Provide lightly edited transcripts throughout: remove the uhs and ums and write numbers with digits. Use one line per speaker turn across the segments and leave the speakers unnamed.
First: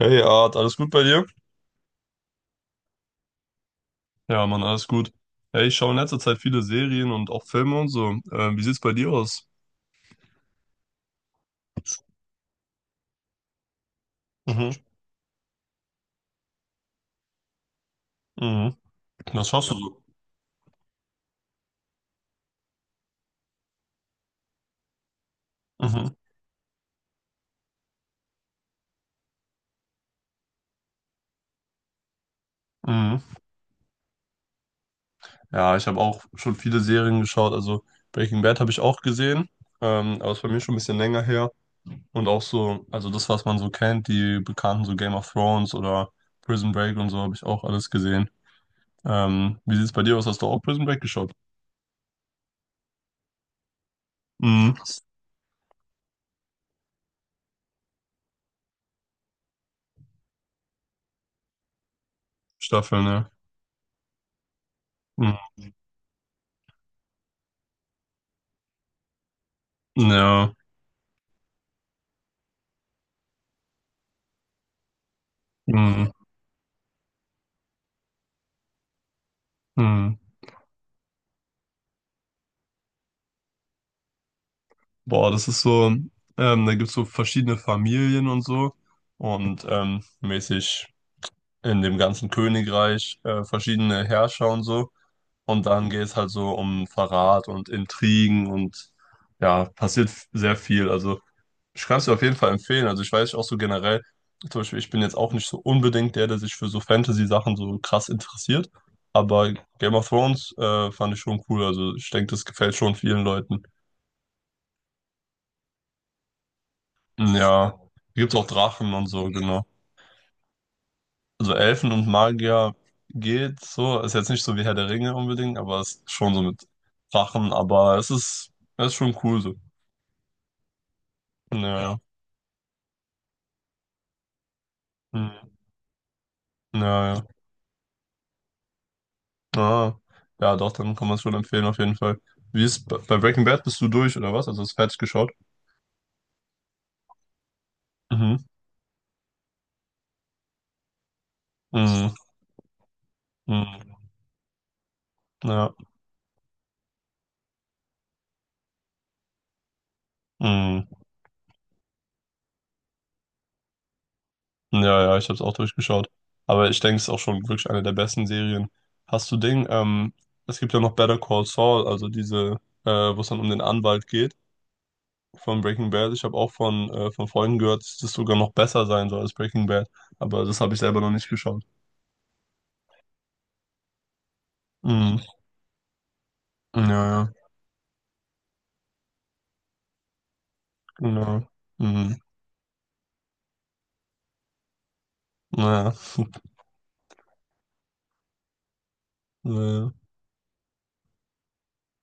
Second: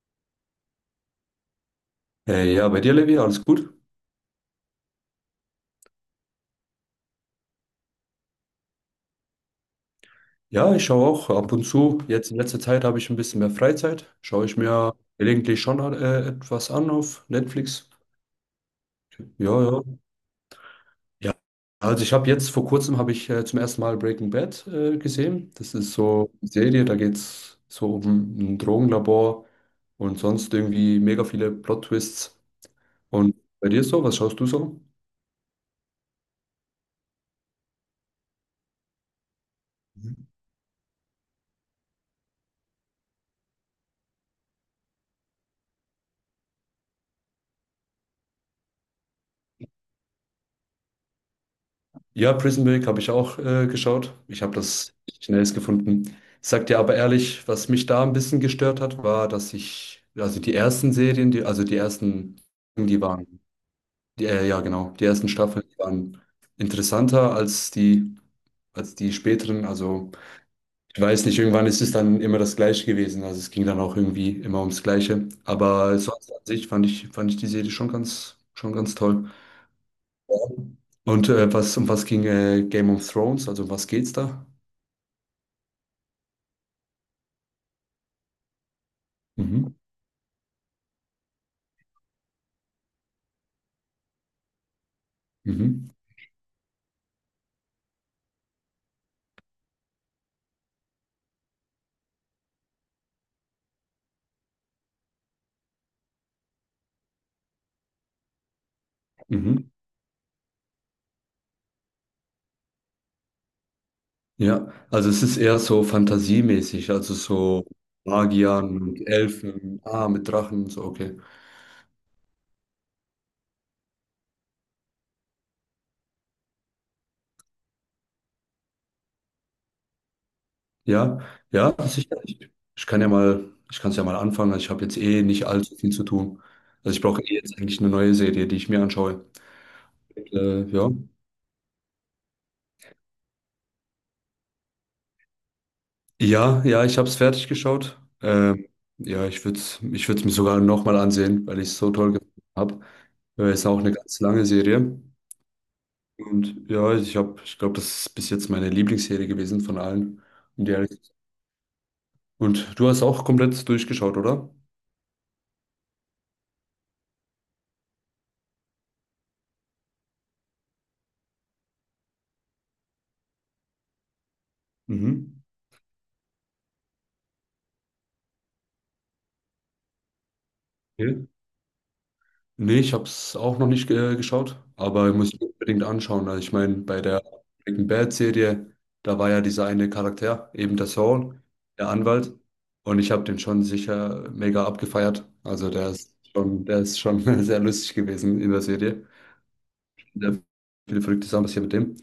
Hey Art, alles gut bei dir?
Hey, ja, bei dir, Levi, alles gut?
Ja, Mann, alles gut. Ja, ich schaue in letzter Zeit viele Serien und auch Filme und so. Wie sieht's bei dir aus?
Ja, ich schaue auch ab und zu. Jetzt in letzter Zeit habe ich ein bisschen mehr Freizeit. Schaue ich
Mhm,
mir gelegentlich schon etwas an auf Netflix.
mhm. Was
Ja,
schaust du
ja.
so?
Ja. Also ich habe jetzt vor kurzem habe ich zum ersten Mal Breaking Bad gesehen. Das ist
Mhm,
so eine Serie, da geht es so um ein Drogenlabor und sonst irgendwie mega viele Plot-Twists.
mhm.
Und bei dir so, was schaust du so?
Ja, ich habe auch schon viele Serien geschaut. Also Breaking Bad habe ich auch gesehen, aber ist bei mir schon ein bisschen länger her. Und auch so, also das, was man so kennt, die bekannten so Game of Thrones oder Prison Break und so, habe ich auch alles gesehen. Wie sieht's bei dir aus? Hast du auch Prison Break geschaut?
Ja, Prison Break habe ich auch geschaut. Ich habe
Mhm.
das schnellst gefunden. Ich sag dir aber ehrlich, was mich da ein bisschen gestört hat, war, dass ich, also die ersten Serien, die, also die ersten, die
Staffeln, ne?
waren, die, ja genau, die ersten
Mhm.
Staffeln die waren interessanter als die späteren. Also
Ja.
ich weiß nicht, irgendwann ist es dann immer das Gleiche gewesen. Also es ging dann auch irgendwie immer ums Gleiche. Aber
Mhm.
sonst an sich fand ich die Serie schon ganz toll.
Mhm.
Und was, um was ging Game of Thrones? Also um was geht's da?
Boah, das ist so, da gibt's so verschiedene Familien und so und
Mhm.
mäßig in dem ganzen Königreich verschiedene Herrscher und so. Und dann
Mhm.
geht's halt so um Verrat und Intrigen und ja, passiert sehr viel. Also ich kann es dir auf jeden Fall empfehlen. Also ich weiß auch so generell, zum Beispiel, ich bin jetzt auch nicht so unbedingt der, der sich für so Fantasy-Sachen so krass interessiert. Aber
Mhm.
Game of Thrones fand ich schon cool. Also ich denke, das gefällt schon vielen Leuten.
Ja, also es ist eher so fantasiemäßig, also so
Ja, gibt's auch
Magiern
Drachen und
und
so, genau.
Elfen, ah, mit Drachen, und so, okay.
Also Elfen und Magier geht so, ist jetzt nicht so wie Herr der Ringe unbedingt, aber es ist schon so mit Drachen, aber es ist schon cool so.
Ja, ja,
Ja.
sicher. Ich kann ja mal, ich kann es ja mal anfangen. Also ich habe jetzt eh
Naja,
nicht
ja.
allzu viel zu tun. Also ich brauche
Naja,
eh jetzt eigentlich eine neue Serie, die ich mir anschaue.
ah, ja, doch,
Ja.
dann kann man es schon empfehlen auf jeden Fall. Bei Breaking Bad bist du durch oder was? Also hast du fertig geschaut?
Ja, ja, ich habe es fertig geschaut.
Mhm,
Ja, ich würde es ich würd's mir sogar nochmal ansehen, weil ich es so toll
mhm,
gefunden habe. Ja, ist auch eine
mhm,
ganz lange Serie.
ja,
Und ja, ich habe, ich glaube, das ist bis jetzt meine Lieblingsserie gewesen von allen. und die
mhm.
Und du hast auch komplett durchgeschaut, oder?
Ja, ja, ich habe es auch durchgeschaut. Aber ich denke, es ist auch schon wirklich eine der besten Serien. Hast du Ding? Es gibt ja noch Better Call Saul, also äh, wo es dann um den Anwalt geht
Mhm.
von Breaking Bad. Ich habe auch von Freunden gehört, dass das sogar noch besser sein soll als Breaking Bad. Aber das habe ich selber
Ja.
noch nicht geschaut.
Nee, ich habe es auch noch nicht geschaut, aber ich
Mhm.
muss mir unbedingt anschauen. Also ich meine,
Ja,
bei der
ja,
Breaking Bad-Serie, da war ja dieser eine Charakter, eben der Saul,
genau.
der
Mhm.
Anwalt. Und ich habe den schon sicher mega abgefeiert. Also der
Naja.
ist schon, der ist schon sehr lustig gewesen in der Serie.
Naja.
Sehr viele verrückte Sachen passiert mit dem.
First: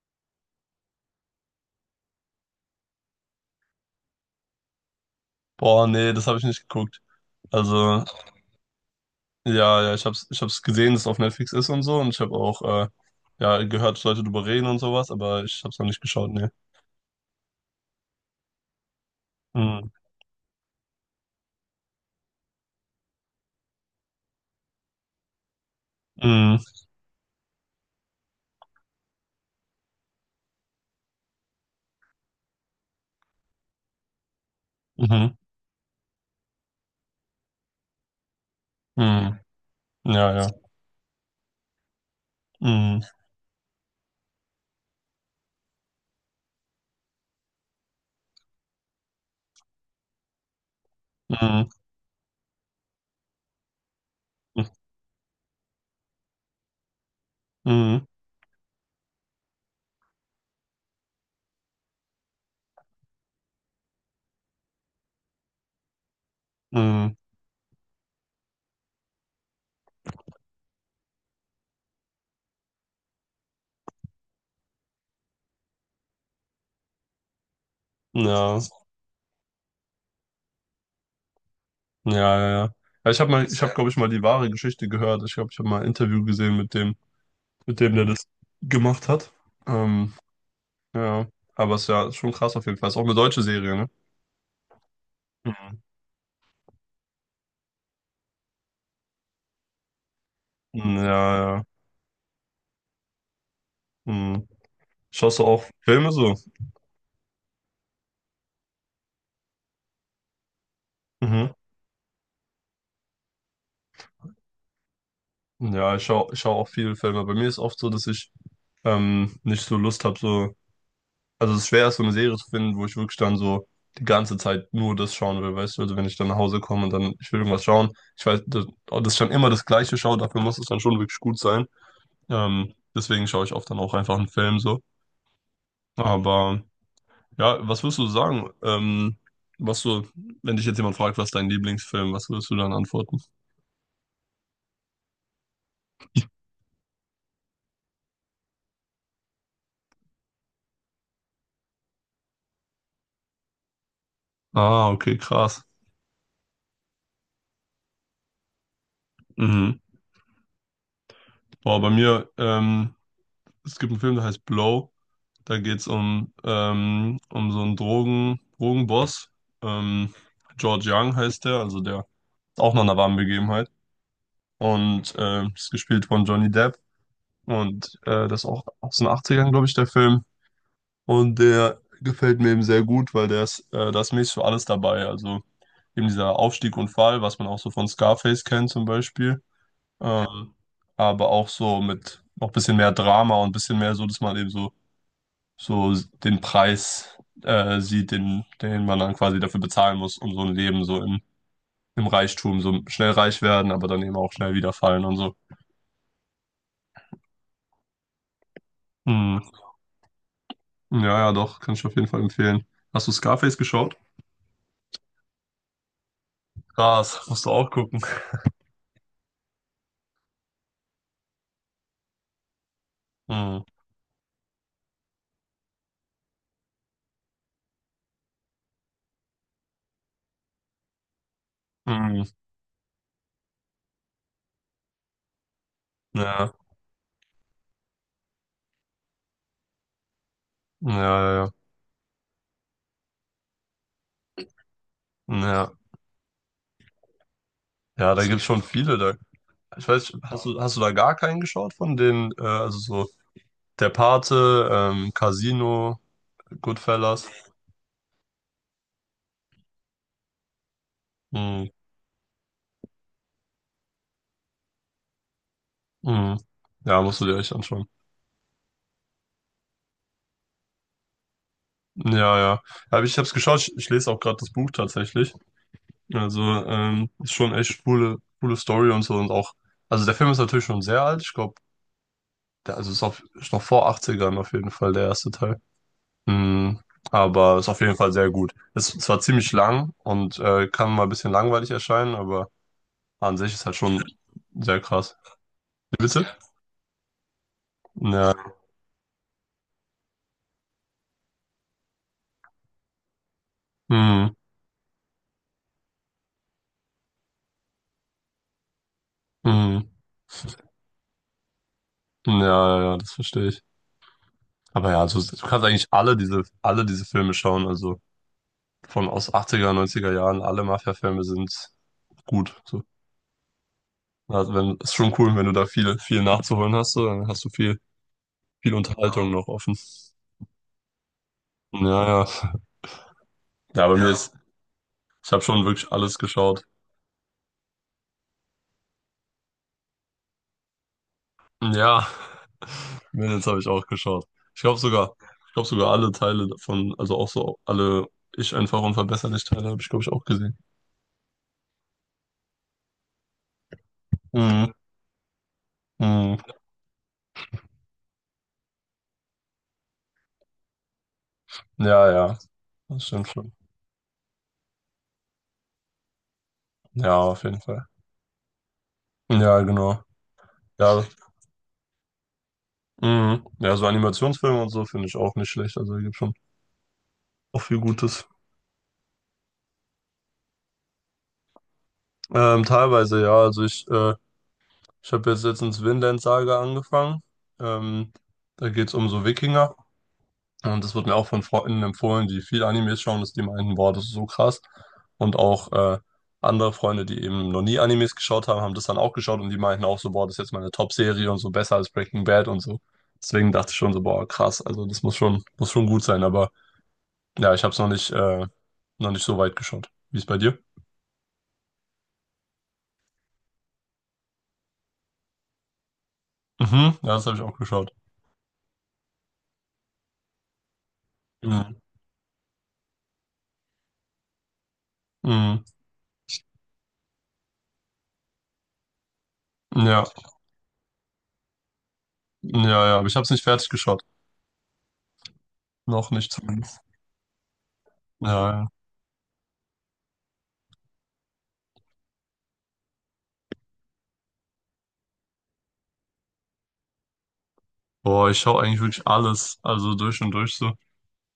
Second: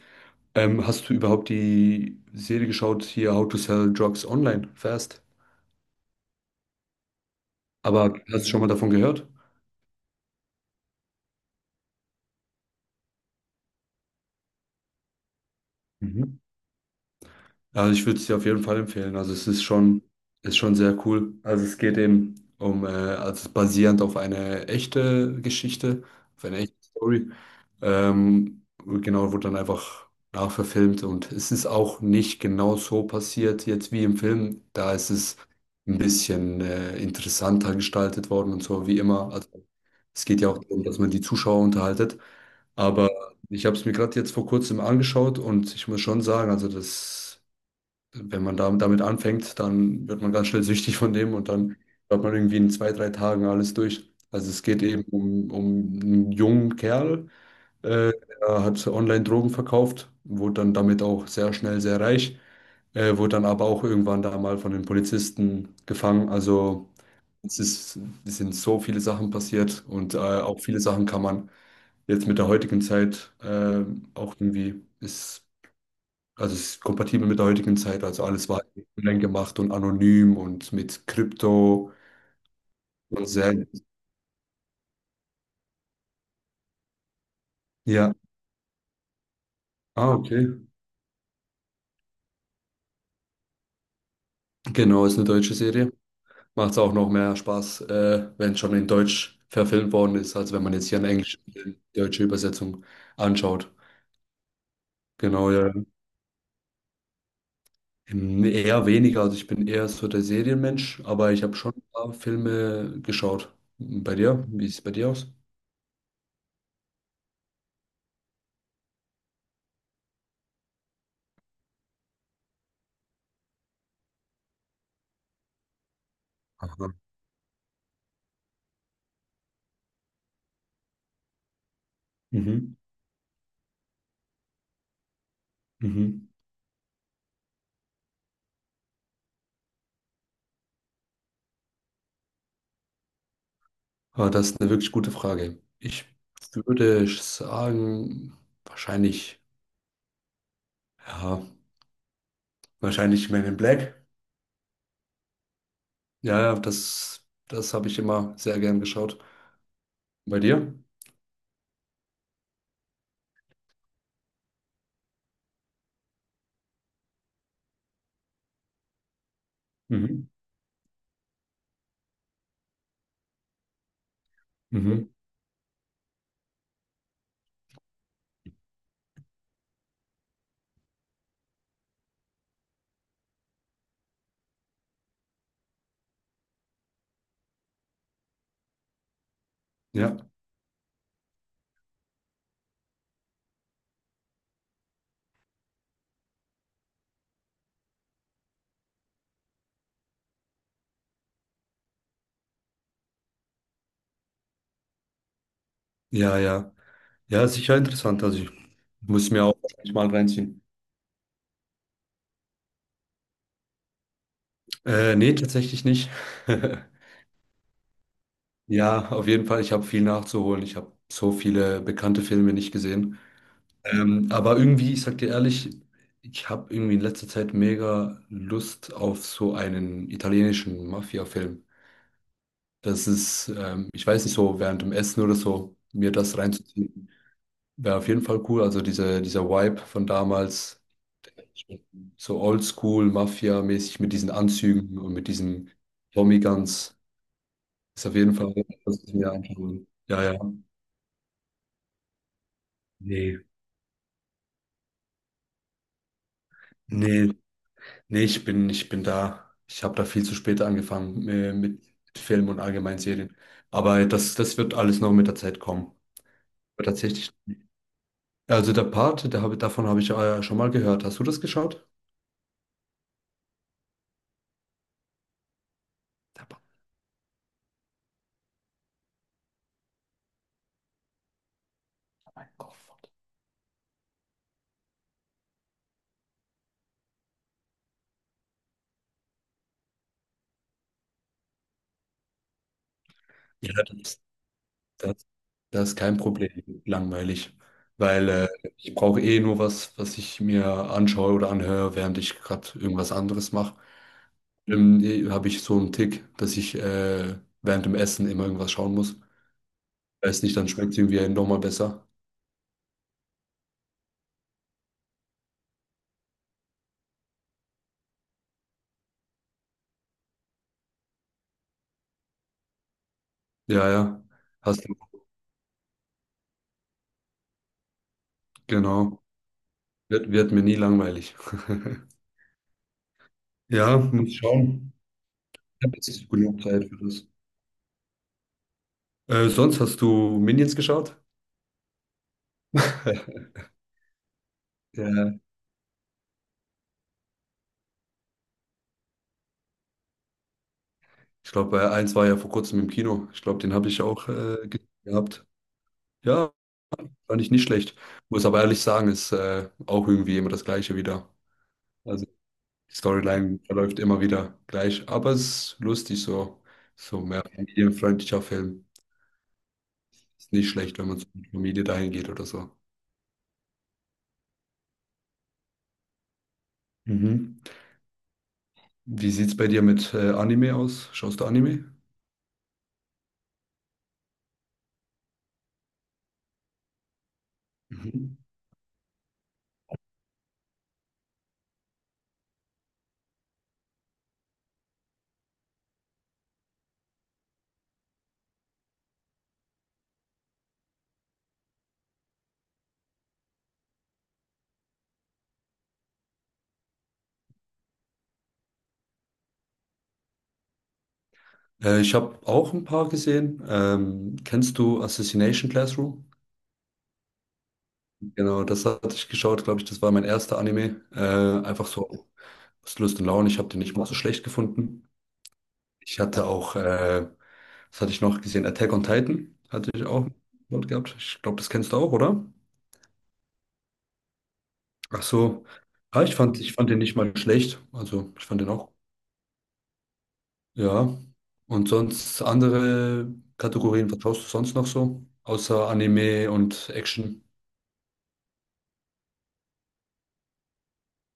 Hast du überhaupt die Serie geschaut, hier How to Sell Drugs Online Fast?
Boah, nee, das habe ich nicht geguckt. Also,
Aber hast du schon mal davon gehört?
ja, ja, ich hab's gesehen, dass es auf Netflix ist und so und ich habe auch ja, gehört, Leute drüber reden und sowas, aber ich hab's noch nicht geschaut,
Mhm.
ne.
Ja, also ich würde es dir auf jeden Fall empfehlen. Also
Mm,
ist schon sehr cool. Also es geht eben um, also basierend auf eine echte Geschichte, auf
mm,
eine echte Story. Genau, wurde dann einfach nachverfilmt und es ist auch nicht genau so passiert jetzt wie im Film. Da ist
mhm,
es ein bisschen interessanter gestaltet worden und so wie immer.
mm,
Also es
ja,
geht
ja.
ja auch darum, dass man die Zuschauer unterhaltet.
Mm,
Aber ich habe es mir gerade jetzt vor kurzem angeschaut und ich muss schon sagen, also das wenn man da, damit anfängt, dann wird man ganz schnell süchtig von dem und
mm,
dann hat man irgendwie in zwei, drei Tagen alles durch. Also es geht eben um einen jungen Kerl,
mm,
äh, der hat online Drogen verkauft, wurde dann damit auch sehr schnell sehr reich, wurde dann aber auch irgendwann da mal von den Polizisten gefangen. Also
mm,
es ist, es sind so viele Sachen passiert und auch viele Sachen kann man jetzt mit der heutigen Zeit auch irgendwie ist also es ist kompatibel mit der heutigen Zeit, also alles
ja,
war ja online gemacht und anonym und mit Krypto
ja, ja, ja.
und sehr,
Ich habe, glaube ich, mal die wahre Geschichte gehört. Ich glaube, ich habe mal ein Interview gesehen mit dem, der
ja.
das gemacht hat.
Ah,
Ähm,
okay.
ja, aber es ist ja schon krass auf jeden Fall. Ist auch eine deutsche Serie, ne?
Genau, ist eine deutsche
Mhm.
Serie. Macht es auch noch mehr Spaß, wenn es schon in Deutsch verfilmt worden ist, als wenn man
Ja,
jetzt hier eine englische,
ja.
deutsche Übersetzung anschaut.
Mhm. Schaust du
Genau,
auch
ja.
Filme so?
Eher weniger, also ich bin eher so der Serienmensch, aber ich
Mhm.
habe schon ein paar Filme geschaut. Bei dir? Wie sieht es bei dir aus?
Ja, ich schau auch viele Filme. Bei mir ist oft so, dass ich nicht so Lust habe, so. Also es ist schwer, so eine Serie zu finden, wo ich wirklich dann so die ganze Zeit nur das schauen will, weißt du? Also wenn ich dann nach Hause komme und
Aha.
dann, ich will irgendwas schauen, ich weiß, dass ich dann immer das Gleiche schaue, dafür muss es dann schon wirklich gut sein.
Mhm.
Deswegen schaue ich oft dann auch einfach einen Film so.
Mhm.
Aber ja, was würdest du sagen? Was du, wenn dich jetzt jemand fragt, was ist dein Lieblingsfilm, was würdest du dann antworten?
Ah, das ist eine wirklich gute Frage. Ich würde sagen, wahrscheinlich, ja, wahrscheinlich Men in Black.
Ah, okay, krass.
Ja, ja, das habe ich immer sehr gern geschaut.
Mhm.
Bei dir?
Boah, bei mir, es gibt einen Film, der heißt Blow. Da geht es um, um so einen Drogenboss. Ähm,
Mhm.
George Young heißt der, also der ist auch noch eine warme Begebenheit.
Mhm.
Und ist gespielt von Johnny Depp. Und das ist auch aus den 80ern, glaube ich, der Film. Und der gefällt mir eben sehr gut, weil der da ist mäßig für alles dabei. Also eben dieser Aufstieg und Fall, was man auch so von Scarface kennt zum Beispiel.
Ja,
Ähm, aber auch so mit noch ein bisschen mehr Drama und ein bisschen mehr so, dass man eben so den Preis sieht, den man dann quasi dafür bezahlen muss, um so ein Leben so im Reichtum, so schnell reich werden, aber dann eben auch schnell wieder fallen und so.
ja, ja. Ja, ist sicher interessant. Also ich muss
Hm.
mir auch wahrscheinlich mal reinziehen.
Ja, ja, doch, kann ich auf jeden Fall empfehlen. Hast du Scarface geschaut?
Nee, tatsächlich nicht.
Krass, musst du auch gucken.
Ja, auf jeden Fall, ich habe viel nachzuholen. Ich habe so viele bekannte Filme nicht gesehen.
Hm.
Aber irgendwie, ich sag dir ehrlich, ich habe irgendwie in letzter Zeit mega Lust auf so einen italienischen Mafia-Film.
Hm.
Das ist, ich weiß nicht, so während dem Essen oder so, mir das
Ja,
reinzuziehen, wäre auf jeden Fall cool. Also diese, dieser Vibe von damals,
ja, ja, ja.
so oldschool, Mafia-mäßig mit diesen Anzügen und mit
Ja,
diesen Tommy Guns, ist
ja,
auf
da
jeden
gibt's
Fall,
schon
was
viele. Da.
ich mir
Ich
anschauen.
weiß, nicht,
Ja, ja.
hast du da gar keinen geschaut von den, also so
Nee.
der Pate, Casino, Goodfellas?
Nee, nee, ich bin da. Ich habe da viel zu spät angefangen
Hm.
mit Filmen und allgemein Serien. Aber das wird alles noch mit der Zeit kommen.
Hm.
Aber
Ja, musst du
tatsächlich.
dir echt anschauen.
Also der Part, davon habe ich schon mal gehört. Hast du das geschaut?
Ja, ja. Ja, aber ich habe es geschaut, ich lese auch gerade das Buch tatsächlich. Also,
Der Part,
ist schon echt coole Story und so und auch. Also der Film ist natürlich schon sehr alt. Ich glaube,
mein Gott.
der also ist, auf, ist noch vor Achtzigern auf jeden Fall der erste Teil. Mhm. Aber ist auf jeden Fall sehr gut. Ist zwar ziemlich lang und kann mal ein bisschen langweilig erscheinen, aber an sich ist
Ja,
halt schon sehr krass.
das, das ist
Wie
kein
bitte?
Problem. Langweilig. Weil
Ja.
ich brauche eh nur was, was ich mir anschaue oder anhöre, während ich gerade irgendwas anderes mache.
Mhm.
Eh, habe ich so einen Tick, dass ich während dem Essen immer irgendwas schauen muss.
Mhm.
Weiß nicht, dann schmeckt es irgendwie einem nochmal besser.
Ja, ja, ja, das verstehe ich. Aber ja, also, du kannst eigentlich alle diese Filme schauen. Also von aus achtziger neunziger Jahren, alle Mafia-Filme sind gut. So.
Ja, ja.
Also wenn,
Hast
ist
du,
schon cool, wenn du da viel, viel nachzuholen hast, so, dann hast du viel, viel
genau.
Unterhaltung Ja. noch offen.
Wird mir nie langweilig.
Ja, ja. Ja, bei
Ja,
mir Ja. ist,
muss schauen.
ich habe schon
Ich
wirklich
habe
alles
jetzt genug
geschaut.
Zeit für das. Sonst hast du Minions geschaut?
Ja, Mädels habe ich auch geschaut. Ich glaube sogar,
Ja,
ich glaube sogar alle Teile davon, also auch so alle Ich einfach unverbesserlich Teile habe ich, glaube ich, auch gesehen.
ich glaube, eins war ja vor kurzem im Kino. Ich glaube, den habe ich auch
Mhm.
gehabt.
Mhm.
Ja, fand ich nicht schlecht. Muss aber ehrlich sagen, ist auch irgendwie immer das Gleiche wieder.
Ja,
Also
ja,
die
das stimmt schon.
Storyline verläuft immer wieder gleich, aber es ist lustig so.
Ja,
So
auf
mehr
jeden Fall.
familienfreundlicher Film.
Ja, genau.
Ist nicht schlecht,
Ja,
wenn man zur Familie dahin geht oder so.
mhm. Ja, so Animationsfilme und so finde ich auch nicht schlecht. Also, da gibt schon
Mhm.
auch viel Gutes.
Wie sieht es bei dir mit Anime aus? Schaust du Anime?
Teilweise, ja. Ich habe jetzt letztens Vinland Saga angefangen. Ähm,
Mhm.
da geht's um so Wikinger. Und das wird mir auch von Freunden empfohlen, die viel Animes schauen, dass die meinen, boah, das ist so krass. Und auch andere Freunde, die eben noch nie Animes geschaut haben, haben das dann auch geschaut und die meinten auch so, boah, das ist jetzt meine Top-Serie und so besser als Breaking Bad und so. Deswegen dachte ich schon so, boah, krass. Also, muss schon gut sein. Aber. Ja, ich habe es noch nicht, noch nicht so weit geschaut. Wie ist bei dir?
Ich habe auch ein paar gesehen. Kennst du Assassination Classroom?
Mhm, ja, das habe ich auch geschaut.
Genau, das hatte ich geschaut, glaube ich. Das war mein erster Anime.
Mhm.
Einfach so aus Lust und Laune. Ich habe den nicht mal so schlecht gefunden.
Mhm.
Ich hatte auch, was hatte ich noch gesehen? Attack on Titan hatte
Ja,
ich auch dort gehabt. Ich glaube, das kennst du auch, oder?
ja, ja, aber ich habe es nicht fertig geschaut.
Ach so.
Noch
Ja,
nicht
ich
zumindest.
fand den nicht mal schlecht.
Ja,
Also, ich fand
ja.
den auch. Ja. Und sonst andere Kategorien vertraust du sonst noch so? Außer Anime und Action?
Boah, ich schaue eigentlich wirklich alles, also durch und durch so.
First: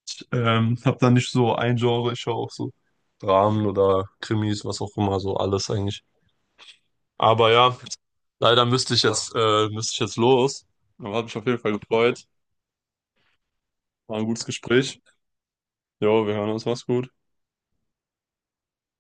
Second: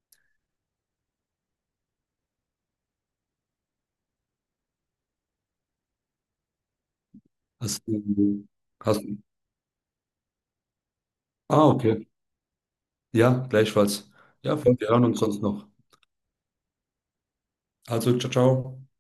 Ich, habe da nicht so ein Genre, ich schaue auch so Dramen oder Krimis, was auch immer, so alles eigentlich. Aber ja,
Hast du,
leider müsste
hast,
ich jetzt, müsste ich jetzt los. Aber hat mich auf jeden
ah,
Fall
okay.
gefreut.
Ja, gleichfalls.
War ein gutes
Ja, wir
Gespräch.
hören uns sonst noch.
Jo, wir hören uns, mach's gut.
Also, ciao, ciao.